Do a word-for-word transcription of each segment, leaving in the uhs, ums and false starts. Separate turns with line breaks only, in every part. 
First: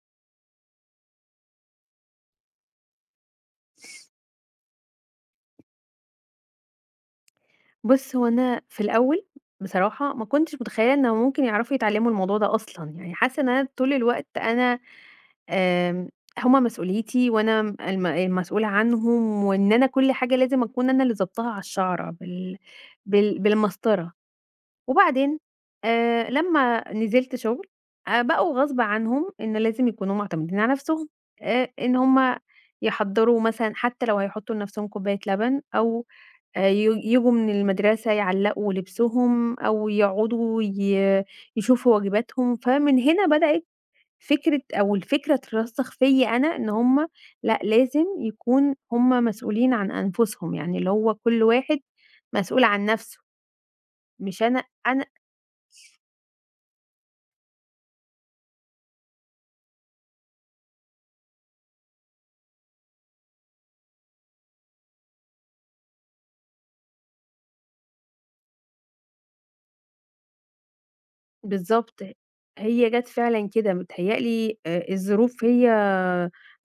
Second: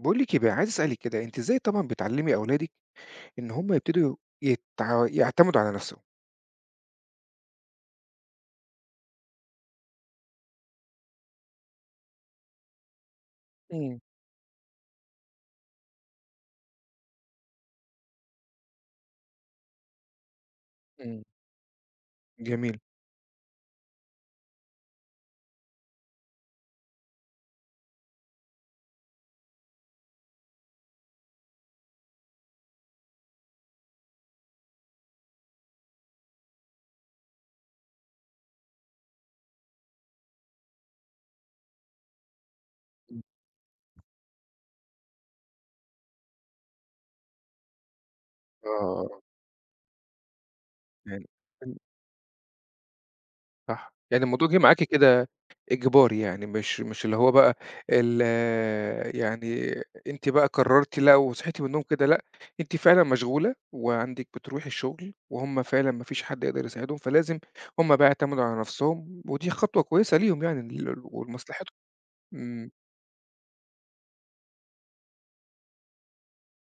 باقول لِك إيه بقى، عايز أسألِك كده، أنتِ إزاي طبعًا بتعلّمي أولادِك إن هُم يبتدوا يتع يعتمدوا على نَفْسهم؟
بُص، هو أنا في الأول بصراحة ما كنتش متخيلة إنه ممكن يعرفوا يتعلموا الموضوع ده أصلًا، يعني حاسة إن أنا طول
إمم،
الوقت أنا آمم، هم مسؤوليتي وأنا م الم المسؤولة عنهم، وإن أنا كل حاجة لازم أكون أنا اللي
إمم.
ضابطاها على الشعرة بال
جميل.
بال بالمسطرة، وبعدين آآ، لمّا نزلت شغل، آآ، بقوا غصب عنهم إن لازم يكونوا معتمدين على نفسهم، آآ، إن هم يحضّروا مثلًا حتى لو هيحطوا لنفسهم كوباية لبن أو آآ ي ييجوا من المدرسة يعلّقوا لبسهم أو يقعدوا ي يشوفوا واجباتهم، فمن
إمم.
هنا بدأت فكرة أو الفكرة اترسّخ فيّا أنا إن هم لأ، لازم يكون
آه،
هم مسؤولين عن أنفسهم، يعني اللي هو
يعني
كل
إمم،
واحد مسؤول عن نَفْسه،
صح. يعني
مش
الموضوع جِه
أنا
معاكِ
أنا
كده إجباري يعني، مش مش اللي هو بقى ال يعني أنتِ بقى قررتِ لأ وصحيتِ من النوم كده لأ، أنتِ فعلًا مشغولة وعندِك بتروحي الشغل وهُم فعلًا ما فيش حد يقدر يساعدهم، فلازم هُم بقى يعتمدوا على نَفْسهم ودي خطوة كويسة ليهم يعني ل ولمصلحتهم.
بالضبط،
إمم،
هي جات فعلًا كده، متهيأ لي آآ الظروف هي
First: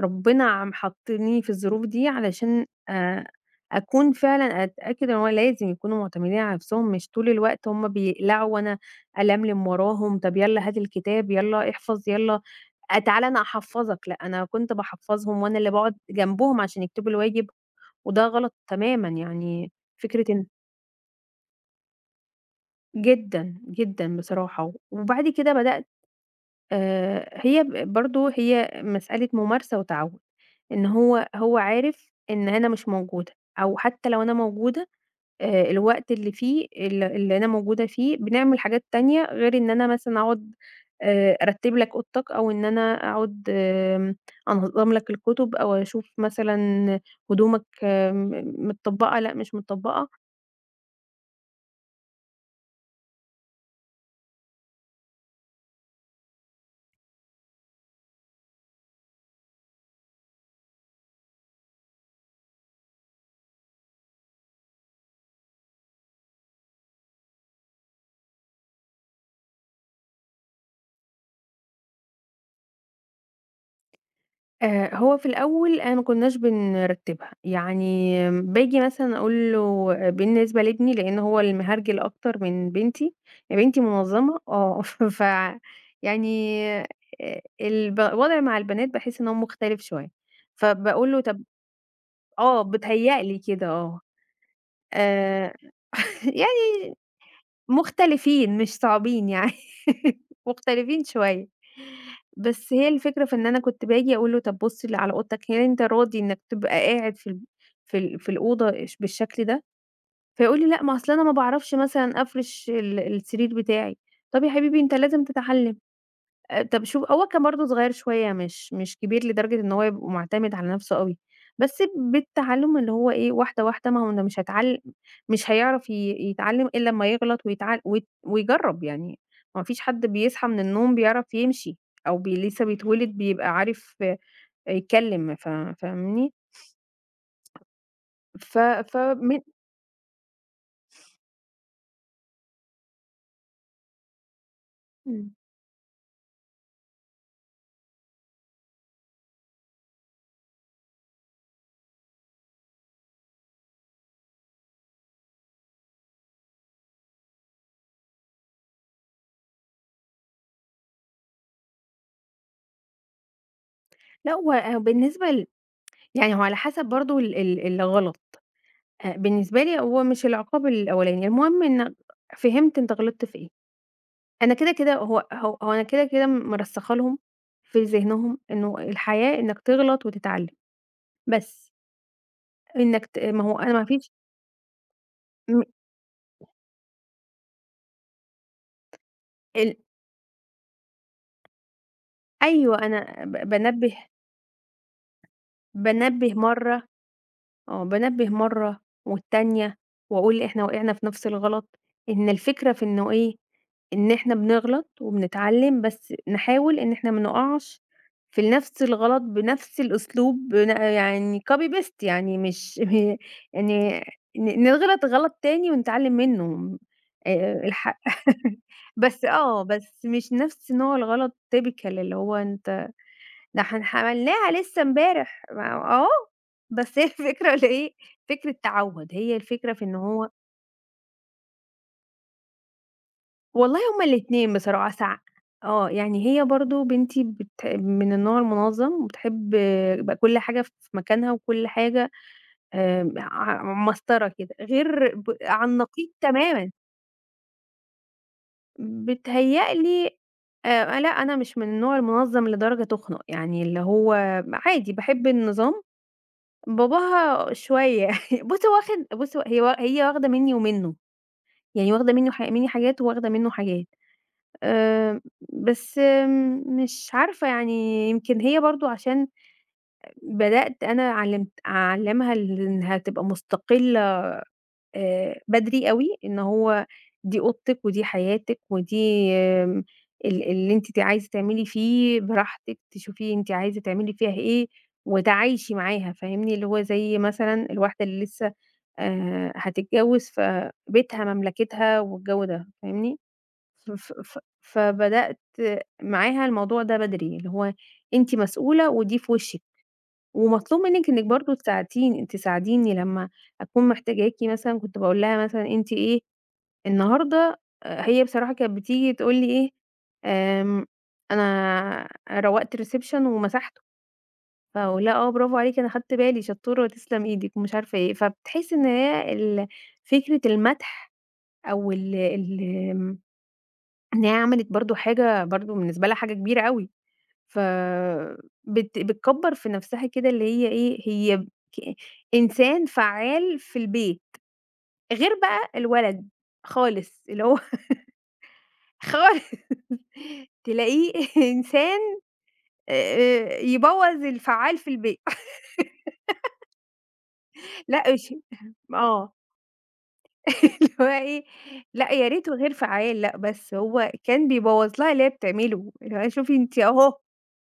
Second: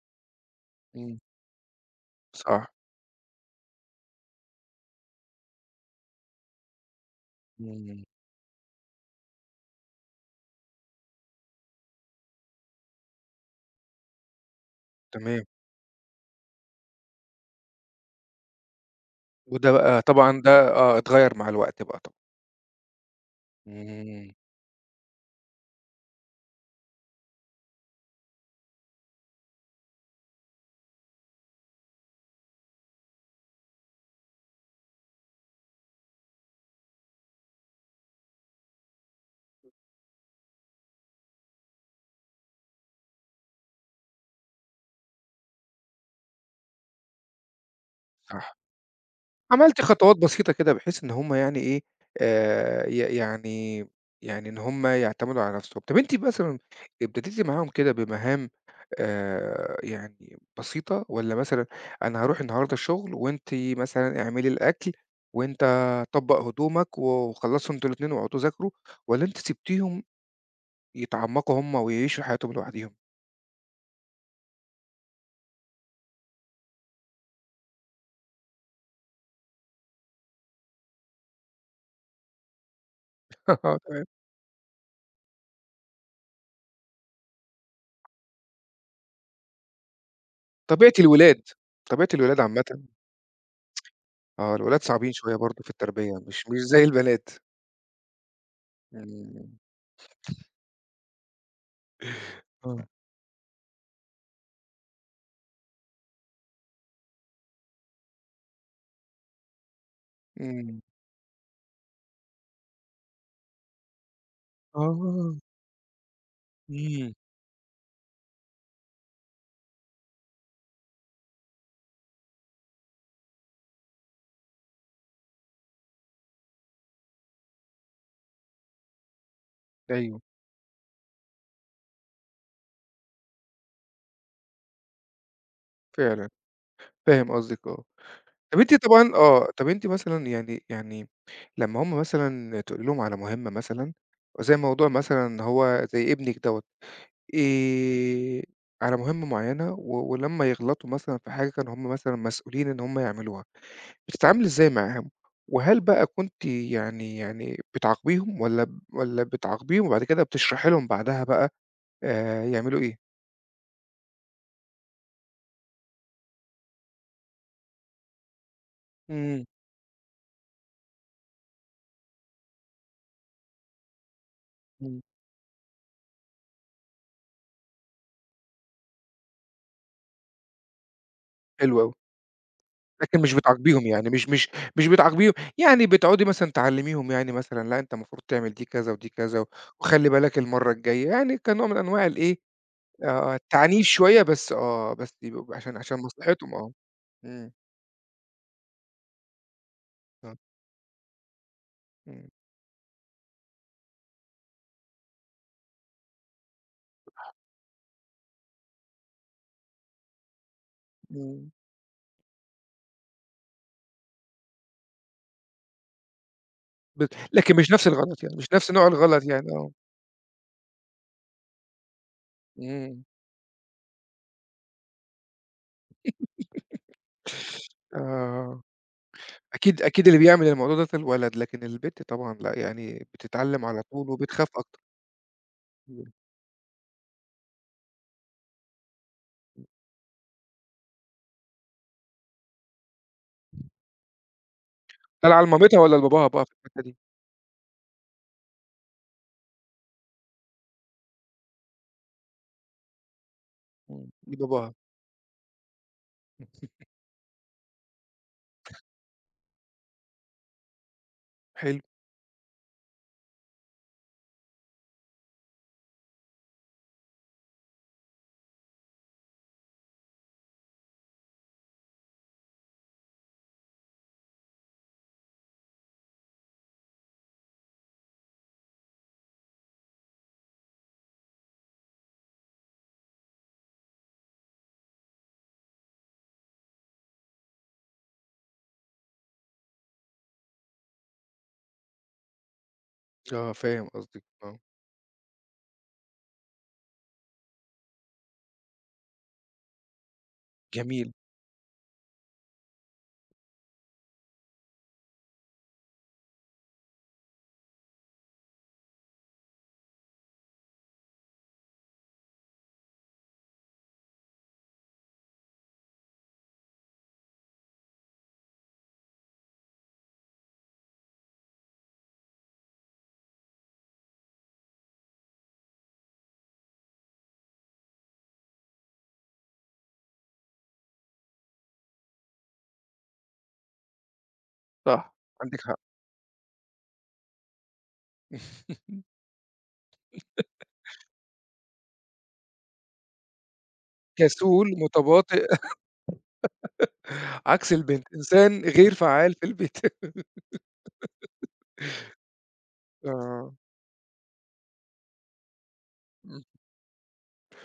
ربنا عم
إمم.
حاطّني في الظروف دي
صح.
علشان آآ أكون فعلًا أتأكد إن هو لازم يكونوا معتمدين على نفسهم، مش طول الوقت هم
إمم،
بيقلعوا وأنا ألملم وراهم، طب يالّا هات الكتاب، يالّا احفظ، يالّا آآ تعالَ أنا هاحفّظك، لأ أنا كنت باحفّظهم
تمام،
وأنا اللي باقعد جنبهم عشان يكتبوا الواجب، وده غلط تمامًا، يعني
وده بقى
فكرة
طبعًا
إن
ده آه، اتغيّر مع الوقت بقى طبعًا،
جدًا، جدًا
إمم،
بصراحة. وبعد كده بدأت، آآ هي ب برضه هي مسألة ممارسة وتعوّد، إن هو هو عارف إن أنا مش موجودة، أو حتى لو أنا موجودة آآ الوقت اللي فيه ال اللي أنا موجودة فيه بنعمل حاجات تانية غير إن أنا مثلًا أقعد آآ أرتّب لك أوضتك، أو إن أنا أقعد آمم أنظّم لك الكتب، أو أشوف مثلًا هدومك
صح،
م متطبّقة لأ مش
عملتِ خطوات
متطبّقة.
بسيطة كده بحيث إن هُم يعني إيه، آآ، ي يعني يعني إن هُم يعتمدوا على نفسهم. طب أنتِ مثلًا ابتديتِ معاهم كده بمهام آآ، يعني بسيطة، والّا مثلًا أنا هاروح النهارده الشغل وأنتِ مثلًا اعملي الأكل وأنت طبّق هدومك و وخلّصوا أنتم الاتنين واقعدوا ذاكروا، والّا أنتِ سِبتيهم يتعمقوا هُم ويعيشوا حياتهم لوحديهم؟
آآ هو في الأول أنا ما كناش بنرتّبها، يعني باجي مثلًا أقول له آه، بالنسبة لابني لإن هو المهرجل أكتر من بنتي، يعني بنتي منظّمة آه، ف يعني آآ الب الوضع مع البنات باحس إن هو مختلف شوية،
طبيعة
فباقول له
الولاد،
طَب
طبيعة الولاد
آه،
عامةً،
بيتهيأ لي كده آه،
آه، الولاد صعبين شوية
آآ
برضه في التربية، مش مش زي البنات.
مختلفين مش صعبين
إمم،
يعني، مختلفين شوية. بس
آه.
هي الفكرة في إن أنا كنت باجي أقول له: "طب بُص ل على أوضتك، هل أنت راضي إنك تبقى قاعد في ال في ال في الأوضة اش بالشكل ده؟" فيقول لي:
إمم.
"لأ، ما أصل أنا ما باعرفش مثلًا أفرش ال السرير بتاعي." طب يا حبيبي أنت لازم
آه.
تتعلم. آآ طَب
إمم،
شوف، هو كان برضه صغير شوية، مش مش كبير لدرجة إن هو يبقى مُعتمد على نَفْسه أوي، بس بالتعلُّم، اللي هو إيه، واحدة، واحدة، ما هو أنا مش هاتعل مش هيعرف ي يتعلِّم إلّا أمّا يغلط ويتعل ويت ويجرّب، يعني ما فيش حد
أيوه،
بيصحى من النوم بيعرف يمشي أو بي لسه بيتولد بيبقى عارف يتكلّم، ف
فعلًا،
فاهمني؟
فاهم قصدِك آه.
ف
طَب أنتِ
ف
طبعًا
من
آه، طَب أنتِ مثلًا يعني يعني لمّا هُم مثلًا تقولي لهم على مهمة مثلًا، زي موضوع مثلًا
إمم.
إن هو زي ابنِك دوّة، آآ، على مهمة معيّنة و ولمّا يغلطوا مثلًا في حاجة كانوا هُم مثلًا مسؤولين إن هُم يعملوها. بتتعاملي إزاي معاهم؟ وهل بقى كنتِ يعني يعني بتعاقبيهم والّا ب والّا بتعاقبيهم وبعد كده بتشرحي لهم بعدها بقى آآ يعملوا إيه؟
لأ هو آه، بالنسبة ل يعني هو على حسب برضه ال ال الغلط، آآ
إمم،
بالنسبة لي هو مش العقاب الأولاني، المهم إنّك فهمت أنت غلطت في إيه. أنا كده، كده
إمم.
هو هو هو أنا كده، كده مرسّخة لهم في ذهنهم إنه الحياة إنك تغلط وتتعلّم، بس
حلو أوي،
إنك ت
لكن مش
ما هو أنا ما
بتعاقبيهم يعني
فيش
مش مش مش بتعاقبيهم،
م
يعني بتقعدي مثلًا تعلميهم يعني مثلًا لأ أنت المفروض تعمل دي كذا ودي كذا،
ال
وخلّي بالك المرّة الجاية، يعني كنوع من أنواع الإيه،
أيوه، أنا
آه،
ب
التعنيف
بانبّه
شوية، بس آه، بس يبقوا عشان عشان
بانبّه
مصلحتهم آه،
مرّة
إمم،
آه، بانبّه مرّة والتانية
آه.
وأقول إحنا وقعنا في نفْس الغلط، إن
إمم،
الفكرة في إنه إيه، إن إحنا بنغلط وبنتعلّم، بس نحاول إن إحنا ما نقعش في ال نفس الغلط بنفس الأسلوب، بن يعني
إمم،
copy paste، يعني مش يعني ن نغلط غلط تاني ونتعلّم منّه.
بت لكن
آآ
مش نفس
الحق
الغلط يعني، مش نفس نوع الغلط
بس
يعني،
آه،
آه.
بس مش نفس نوع الغلط typical، اللي هو أنت
إمم.
ده إحنا عملناها لسه امبارح، ما آه، بس هي الفكرة اللي إيه، فكرة
آه.
تعوّد، هي الفكرة
أكيد
في إن
أكيد اللي
هو
بيعمل الموضوع ده الولد، لكن البت طبعًا لأ، يعني بتتعلّم
والله
على
هُم
طول وبتخاف
الاتنين
أكتر.
بصراحة ساع آه،
إمم.
يعني هي برضه بنتي بت من النوع المنظَّم وبتحب يبقى كل حاجة في مكانها وكل حاجة آمم ع مسطرة كده، غير
ده
ب
على
عن
لمامتها والّا
النقيض
لباباها بقى في
تمامًا،
الحتّة دي؟
بيتهيأ لي آآ لأ، أنا مش من النوع المنظَّم لدرجة تُخنق، يعني اللي
إمم.
هو
لباباها.
عادي باحب النظام، باباها شوية بُصّ هو واخد بُصّ هو- هي وا هي واخدة منّي ومنّه،
حلو.
يعني واخدة منّه ح منّي حاجات وواخدة منّه حاجات. آآ، بس آم، مش عارفة يعني، يمكن هي برضه عشان بدأت أنا علمت أعلّمها ال إنها تبقى مستقلة آآ، بدري أوي، إن هو دي أوضتِك ودي حياتِك ودي آمم، ال اللي أنتِ ت عايزة تعملي فيه براحتِك، تشوفي أنتِ عايزة تعملي فيها إيه وتعايشي معاها، فاهمني؟ اللي هو زي مثلًا الواحدة اللي لسه آآ، هتتجوّز فبيتها مملكتها والجو ده، فاهمني؟
آه، فاهم
ف ف
قصدِك،
ف
آه.
فبدأت معاها الموضوع ده بدري، اللي هو أنتِ مسؤولة ودي في وشِّك، ومطلوب منِّك
جميل.
إنِّك برضه تساعدين تساعديني لمّا أكون محتاجاكِ، مثلًا كنت باقول لها مثلًا أنتِ إيه النهارده، آآ هي بصراحة كانت بتيجي تقول لي إيه، آمم أنا روّقت الreception ومسحته، فاقول لها: "آه برافو عليكِ، أنا خدت بالي، شطورة وتسلم إيدِك." ومش عارفة إيه، فبتحسّي إن هي ال فكرة المدح أو ال ال آمم إن هي عملت برضه حاجة، برضه بالنسبة لها حاجة كبيرة أوي، ف بت بتكبّر في نفسها كده، اللي هي إيه، هي ك إنسان فعّال في البيت،
صح.
غير
عندِك
بقى
حق.
الولد خالص، اللي هو خالص تلاقيه إنسان آآ يبوّظ
كسول،
الفعّال في البيت.
متباطئ، عكس
لأ
البنت،
مش
إنسان غير
آه،
فعّال في البيت.
اللي هو إيه، لأ يا ريته غير فعّال، لأ
آه.
بس هو كان بيبوّظ لها اللي هي بتعمله، اللي هو
إمم.
شوفي أنتِ أهو،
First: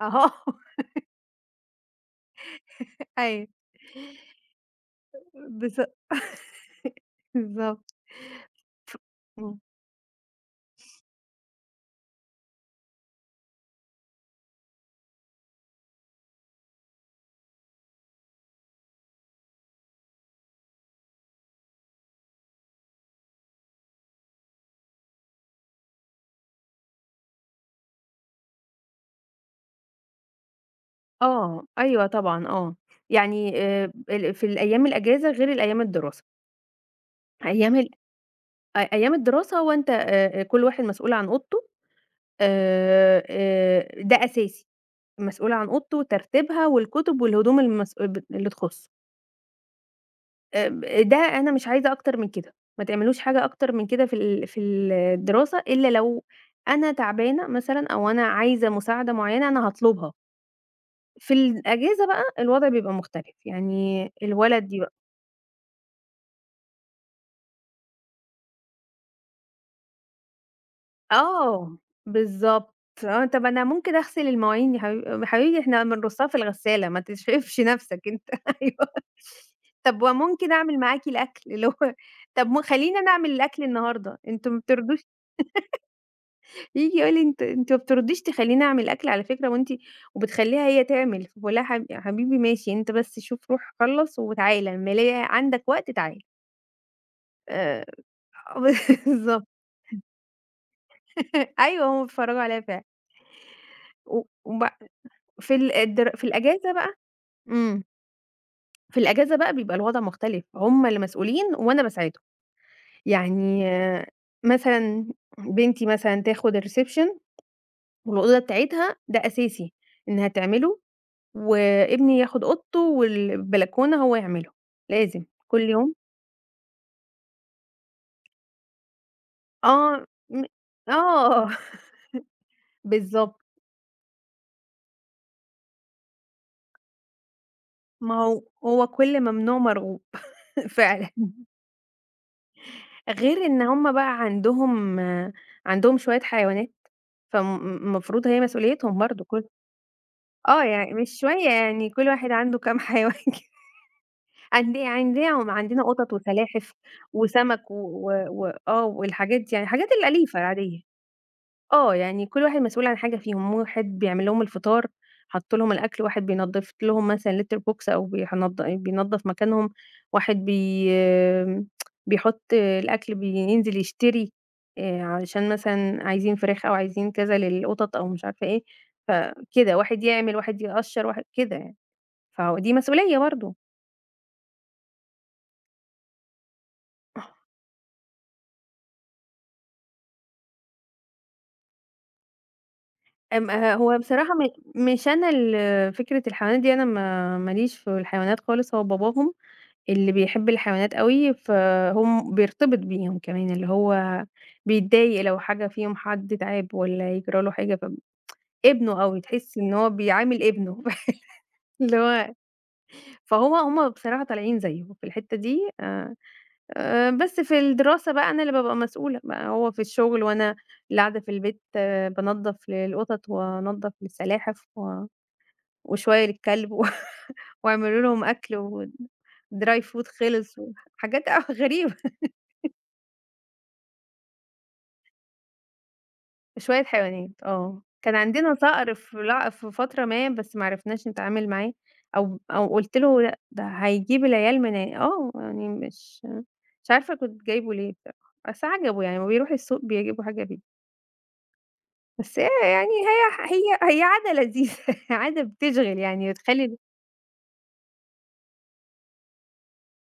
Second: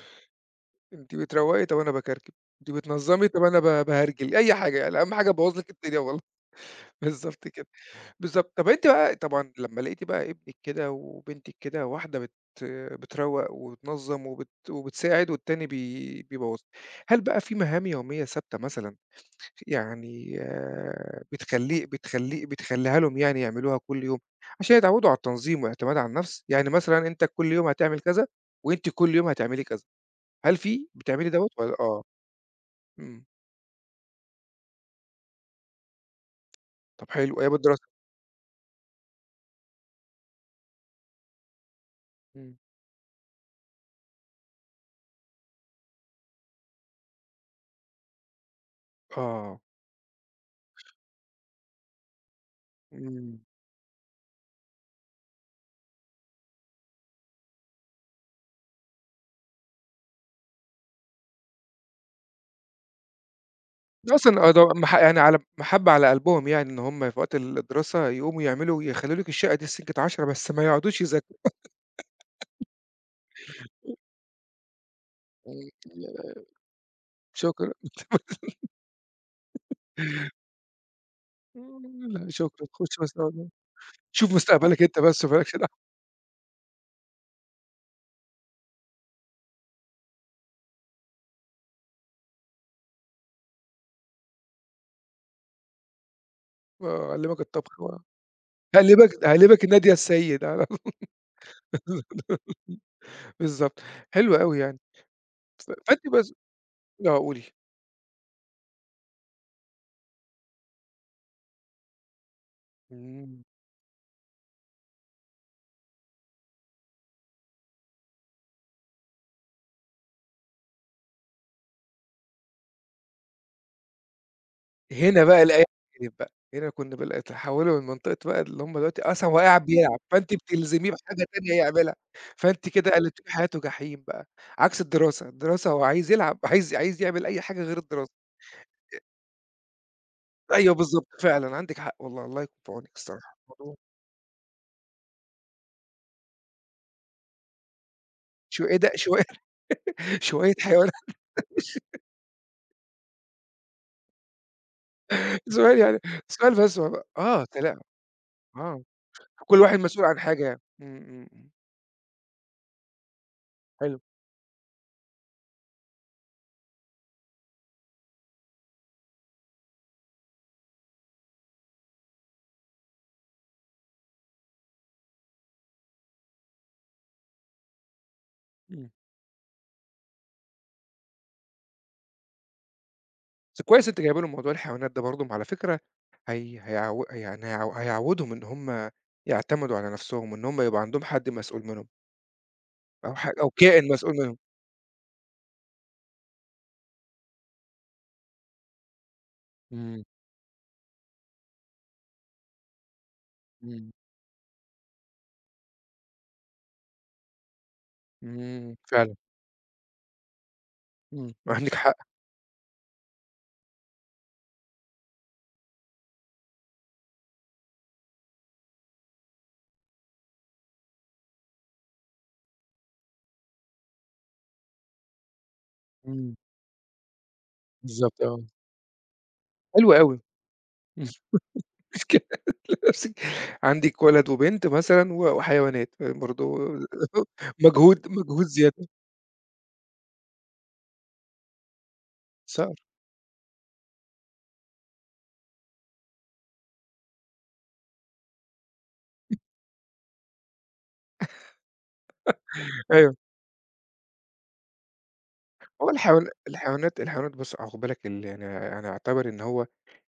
أهو
أنتِ بتروّقي، طَب أنا باكركب، أنتِ بتنظّمي، طَب
أيوه.
أنا ب باهرجل، أي حاجة يعني، أهم حاجة أبوّظ لِك
بص
الدنيا والله. بالضبط كده.
بالضبط،
بالضبط. طب أنتِ بقى طبعًا
إمم.
لمّا لقيتِ بقى ابنِك كده وبنتِك كده، واحدة بت بتروّق وتنظّم وبت وبتساعد، والتاني بي بيبوّظ، هل بقى في مهام يومية ثابتة مثلًا يعني آآ بتخلّيه بتخلّيه بتخلّيها لهم يعني يعملوها كل يوم عشان يتعوّدوا على التنظيم والاعتماد على النفس؟ يعني مثلًا أنت كل يوم هتعمل كذا، وأنتِ كل يوم هتعملي كذا، هل في بتعملي دوّة
آه،
والّا آه.
أيوه طبعًا آه،
إمم.
يعني آآ ال في الأيام الأجازة غير الأيام الدراسة،
طب حلو أيام
أيام
الدراسة.
ال أ أيام الدراسة هو أنت آآ كل واحد مسؤول عن أوضته،
إمم.
آآ آآ ده أساسي، مسؤول عن أوضته وترتيبها والكُتب والهدوم المس ب اللي تخُصّه،
آه.
آآ ده أنا مش عايزة أكتر من كده، ما تعملوش
إمم.
حاجة أكتر من كده في ال في الدراسة، إلا لو أنا تعبانة مثلًا أو أنا عايزة مساعدة معيّنة أنا هاطلبها. في الأجازة بقى الوضع بيبقى مختلف، يعني
ده أصلًا آه، ده
الولد يبقى
مح يعني على محبّة على قلبهم، يعني إن هم في وقت الدراسة يقوموا يعملوا يخلّوا لِك الشقة دي سكة عشرة بس ما يقعدوش يذاكروا.
آه، بالضبط، آه، طَب أنا ممكن أغسل المواعين يا حبيبي، يا حبيبي
إمم،
إحنا
لا،
بنرصها في
لأ،
الغسالة، ما تشغِلش
شكرًا،
نفسك أنت أيوه، طَب وممكن أعمل معاكِ الأكل اللي هو
إمم، لأ
طَب ما
شكرًا، خُش
خلّيني أنا
بس
أعمل
اقعد
الأكل النهارده،
شوف
أنتم ما
مستقبلك أنت
بترضوش،
بس وما لكش دعوة،
ييجي يقول لي: أنتِ أنتِ ما بترضيش تخلّيني أعمل أكل على فكرة وأنتِ وبتخلّيها هي تعمل"، باقول لها حب يا حبيبي ماشي أنت بس شوف روح خلّص وتعالَ أمّا ألاقي عندك وقت تعالَ،
آه، هاعلّمك الطبخ
آآ
و هاقلّبك
بالضبط.
هاقلّبك النادية السيد على طول
أيوه، هم بيتفرّجوا عليها فعلًا.
بالضبط،
و
حلو أوي
وب
يعني.
في
ف
ال
فأنتِ
الدر في
بس
الأجازة بقى
آه، قولي.
إمم. في الأجازة بقى بيبقى الوضع مختلف، هم اللي مسؤولين وأنا باساعدهم.
إمم.
يعني آه، مثلًا بنتي مثلًا تاخُد الreception والأوضة بتاعتها ده أساسي إنها تعمله، وابني ياخُد أوضته والبلكونة هو يعمله،
هنا
لازم
بقى
كل
الأيام
يوم
كترت بقى، هنا كنا بال اتحولوا من منطقة بقى، اللي هم دلوقتي أصلًا هو قاعد بيلعب،
آه،
فأنتِ
م
بتلزميه بحاجة
آه،
تانية يعملها، فأنتِ كده قلبتِ له
بالضبط.
حياته جحيم بقى، عكس الدراسة، الدراسة هو عايز يلعب، عايز عايز يعمل أي حاجة غير الدراسة.
ما هو هو كل ممنوع مرغوب
أيوه بالضبط،
فعلًا.
فعلًا عندِك حق والله، الله يكون في عونِك الصراحة،
غير إن
الموضوع
هُم بقى عندهم عندهم شوية حيوانات، فم م المفروض هي
شو إيه ده
مسؤوليتهم
شوية
برضه كل
شوية
آه،
حيوانات،
يعني مش شوية، يعني كل واحد عنده كام حيوان كده، عند عندنا
سؤال
عندنا
يعني،
قطط
سؤال
وسلاحف
بس والله، آه،
وسمك و
سلام،
و و
آه،
آه، والحاجات دي
كل
يعني
واحد
الحاجات
مسؤول عن
الأليفة
حاجة يعني،
العادية.
إمم، إمم، إمم،
آه، يعني كل واحد مسؤول عن حاجة فيهم، واحد
حلو،
بيعمل لهم الفطار، حَط لهم الأكل، واحد بينضّف لهم مثلًا litter box أو بينض بينضّف مكانهم، واحد بي آمم، بيحُط الأكل بينزل يشتري، آآ، علشان مثلًا عايزين فراخ أو عايزين كذا للقطط أو مش عارفة إيه،
إمم.
فكده، واحد يعمل، واحد يقشّر، واحد كده يعني، فهو دي مسؤولية برضه.
بس كويس أنتِ جايبة لهم موضوع الحيوانات ده برضه، ما على فكرة هي هيعو يعني هيعو هيعوّدهم إن هم يعتمدوا على نَفْسهم، وإن هم يبقى عندهم حد مسؤول منهم أو ح أو
آمم، ه
كائن
هو
مسؤول
بصراحة
منهم.
م مش أنا ال فكرة الحيوانات دي، أنا ما ما ليش في الحيوانات خالص، هو باباهم
إمم،
اللي بيحب الحيوانات أوي، فهم بيرتبط بيهم كمان، اللي
إمم،
هو بيتضايق لو حاجة فيهم حد تعب والّا يجرى له حاجة،
إمم،
فابنه
فعلًا،
أوي، تحس إن هو بيعامل ابنه
إمم، عندِك حق،
اللي هو فهو هم بصراحة طالعين زيه في الحتة دي آآ، آآ، بس في الدراسة بقى أنا اللي بابقى مسؤولة بقى، هو في الشغل وأنا اللي قاعدة في البيت بانضف للقطط وانضف للسلاحف و وشوية
إمم،
للكلب و واعملوا
بالضبط
لهم
آه،
أكل و dry
حلو
food
أوي،
خلص
مش
وحاجات غريبة.
مشكلة نفسك. عندِك ولد وبنت مثلًا و وحيوانات، برضه
شوية حيوانات آه،
مجهود
كان
مجهود
عندنا
زيادة،
صقر في لع في فترة ما بس ما عرفناش نتعامل معاه، أو أو
صح،
قُلت له لأ، ده هيجيب العيال من ع آه، يعني مش مش عارفة كنت جايبه ليه بصراحة، بس عجبه يعني أمّا بيروح السوق بيجيبوا حاجة بيه، بس هي يعني
أيوه.
هي هي هي عادة لذيذة، عادة
هو
بتشغِل،
الحيوان
يعني بتخلّي ال
الحيوانات الحيوانات بُص خُد بالك ال يعني أنا أعتبر إن هو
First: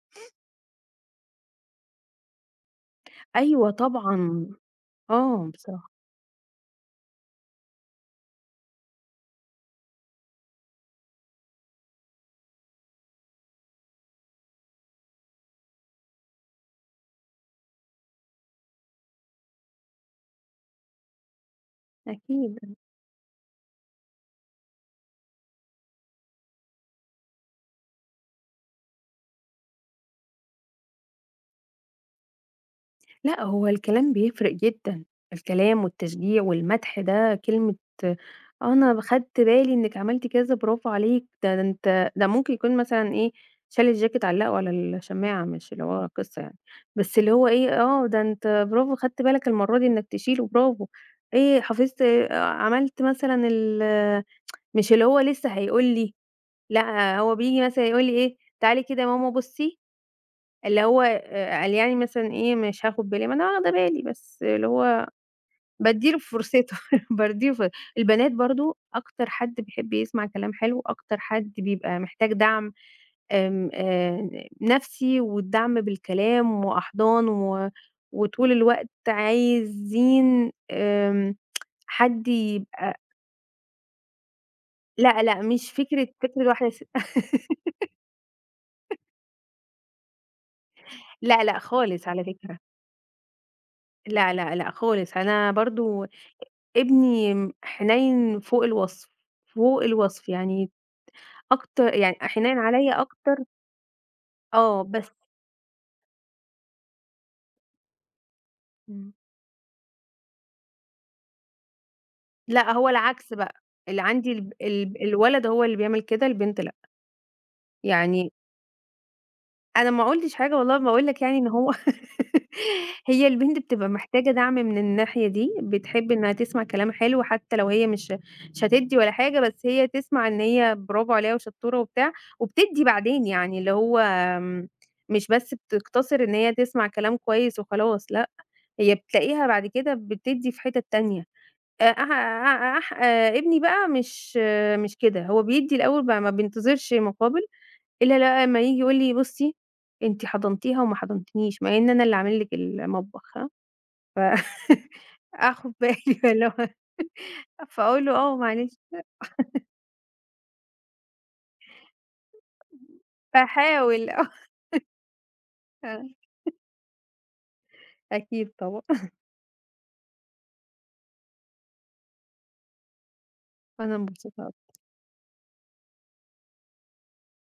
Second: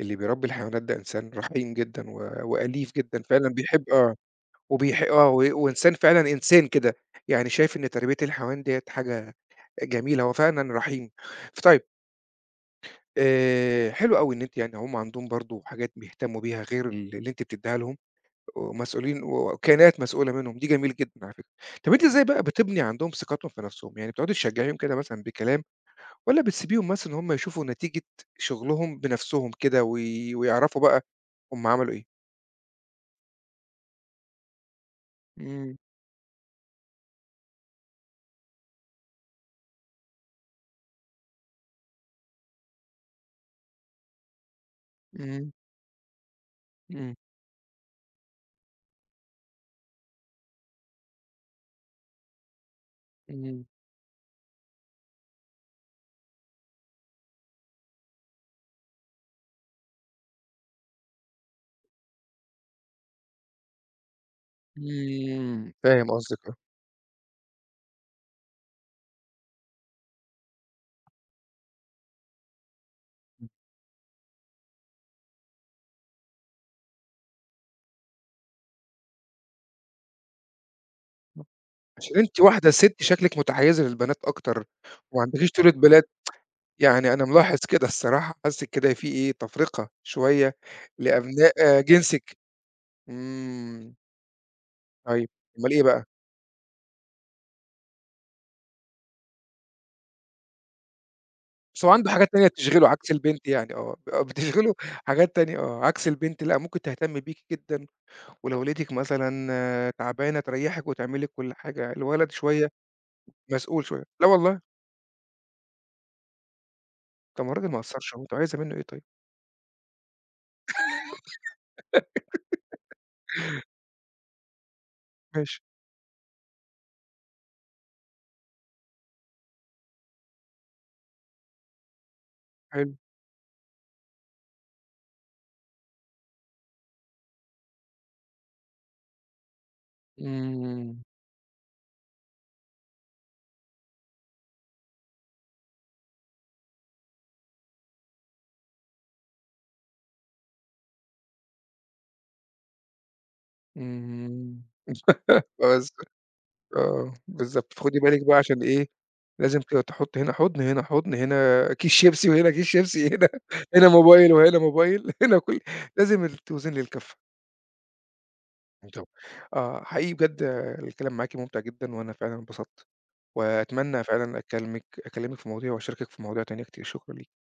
اللي بيربّي الحيوانات ده إنسان رحيم جدًا و وأليف جدًا فعلًا
أيوه
بيحب آه،
طبعًا،
وبيح آه، و
آه بصراحة،
وإنسان فعلًا إنسان كده، يعني شايف إن تربية الحيوان ديّة حاجة جميلة، هو فعلًا رحيم. فطيب آآ، حلو أوي إن أنتِ يعني هم عندهم برضه حاجات بيهتموا بيها غير ال اللي أنتِ بتدّيها لهم، ومسؤولين وكائنات مسؤولة منهم، دي جميل جدًا على فكرة. طب أنتِ إزاي بقى
أكيد.
بتبني عندهم ثقتهم في نفسهم؟ يعني بتقعدي تشجعيهم كده مثلًا بكلام، والّا بتسيبيهم مثلًا إن هُم يشوفوا نتيجة شغلهم بنفسهم كده وي ويعرفوا بقى هُم عملوا إيه؟
لأ، هو الكلام بيفرق جدًا،
إمم،
الكلام والتشجيع والمدح ده كلمة أنا خدت بالي إنِّك عملتِ كذا برافو عليكِ، ده ده أنت ده ممكن يكون مثلًا إيه، شال الجاكيت علّقه على الشماعة
إمم،
مش اللي هو قصة يعني،
إمم،
بس اللي هو إيه، آه، ده أنت برافو خدت بالك المرّة دي إنّك تشيله برافو، إيه حفظت إيه، عملت مثلًا
إمم،
ال مش اللي هو لسه هيقول لي، لأ، هو بييجي مثلًا يقول لي إيه، تعالي كده يا ماما بُصّي اللي هو آآ قال يعني مثلًا إيه، مش هاخد بالي، ما أنا واخدة بالي، بس اللي هو
إمم، فاهم
بادّي له
قصدِك آه،
فرصته، بادّي له ف البنات برضه أكتر حد بيحب يسمع كلام حلو، أكتر حد بيبقى محتاج دعم آمم آآ نفسي والدعم بالكلام وأحضان و وطول الوقت عايزين آمم
عشان
حد
أنتِ واحدة
يبقى
سِت شكلِك متحيّزة للبنات أكتر وما
لأ، لأ،
عندكيش طولة
مش
بال،
فكرة فكرة واحدة س
يعني أنا ملاحظ كده الصراحة، حاسِك كده في إيه تفرقة شوية
لأ،
لأبناء
لأ،
آه،
خالص على
جنسِك،
فكرة،
إمم،
لأ، لأ، لأ، خالص.
طيب
أنا
أمّال إيه بقى؟
برضه ابني م حنيّن فوق الوصف، فوق الوصف، يعني
بس هو
أكتر،
عنده
يعني
حاجات تانية
حنيّن
بتشغله
عليّا
عكس
أكتر
البنت يعني آه، بتشغله
آه، بس
حاجات تانية آه، عكس البنت لأ، ممكن تهتم بيكِ جدًا ولو لقيتِك
إمم.
مثلًا آه، تعبانة تريّحِك وتعمل لِك كل حاجة، الولد شوية
لأ، هو العكس بقى،
مسؤول
اللي
شوية، لا
عندي الب
والله!
الب الولد هو اللي بيعمل كده، البنت لأ،
طب ما الراجل ما قصّرش أهو،
يعني
أنتِ عايزة منه إيه طيب؟
أنا ما قُلتش حاجة والله باقول لك يعني إن هو هي البنت بتبقى محتاجة دعم من الناحية دي،
ماشي
بتحب إنها تسمع كلام حلو حتى لو هي مش مش هتدّي ولا حاجة، بس هي تسمع إن هي برافو عليها وشطورة وبتاع، وبتدّي
حلو،
بعدين يعني اللي هو آمم، مش بس بتقتصر إن هي تسمع كلام كويس وخلاص لأ، هي بتلاقيها بعد كده بتدّي في حتت
إمم،
تانية. أ أح أح أح آآ، ابني بقى مش مش كده، هو بيدّي الأول بقى ما بينتظرش مقابل إلا لا آه، أمّا ييجي يقول لي: "بُصّي أنتِ حضنتيها وما حضنتنيش، مع إن أنا اللي عامل لِك المطبخ ها." ف
إمم،
آخد
بس
بالي فاللي هو
آه، بالضبط، فخدي
فأقول له:
بالِك
"آه
بقى عشان
معلش."
إيه، لازم ت تحطّي هنا حُضن، هنا حُضن، هنا كيس شيبسي، وهنا كيس شيبسي، هنا هنا
باحاول
موبايل، وهنا موبايل، هنا كل
آه،
لازم ال توزني الكفّة.
أكيد طبعًا.
طب آه، حقيقي بجد آه، الكلام معاكِ ممتع جدًا، وأنا فعلًا انبسطت.
أنا
وأتمنى فعلًا
انبسطت
أكلمِك أكلمِك في مواضيع وأشاركِك في مواضيع تانية كتير، شكرًا ليكِ.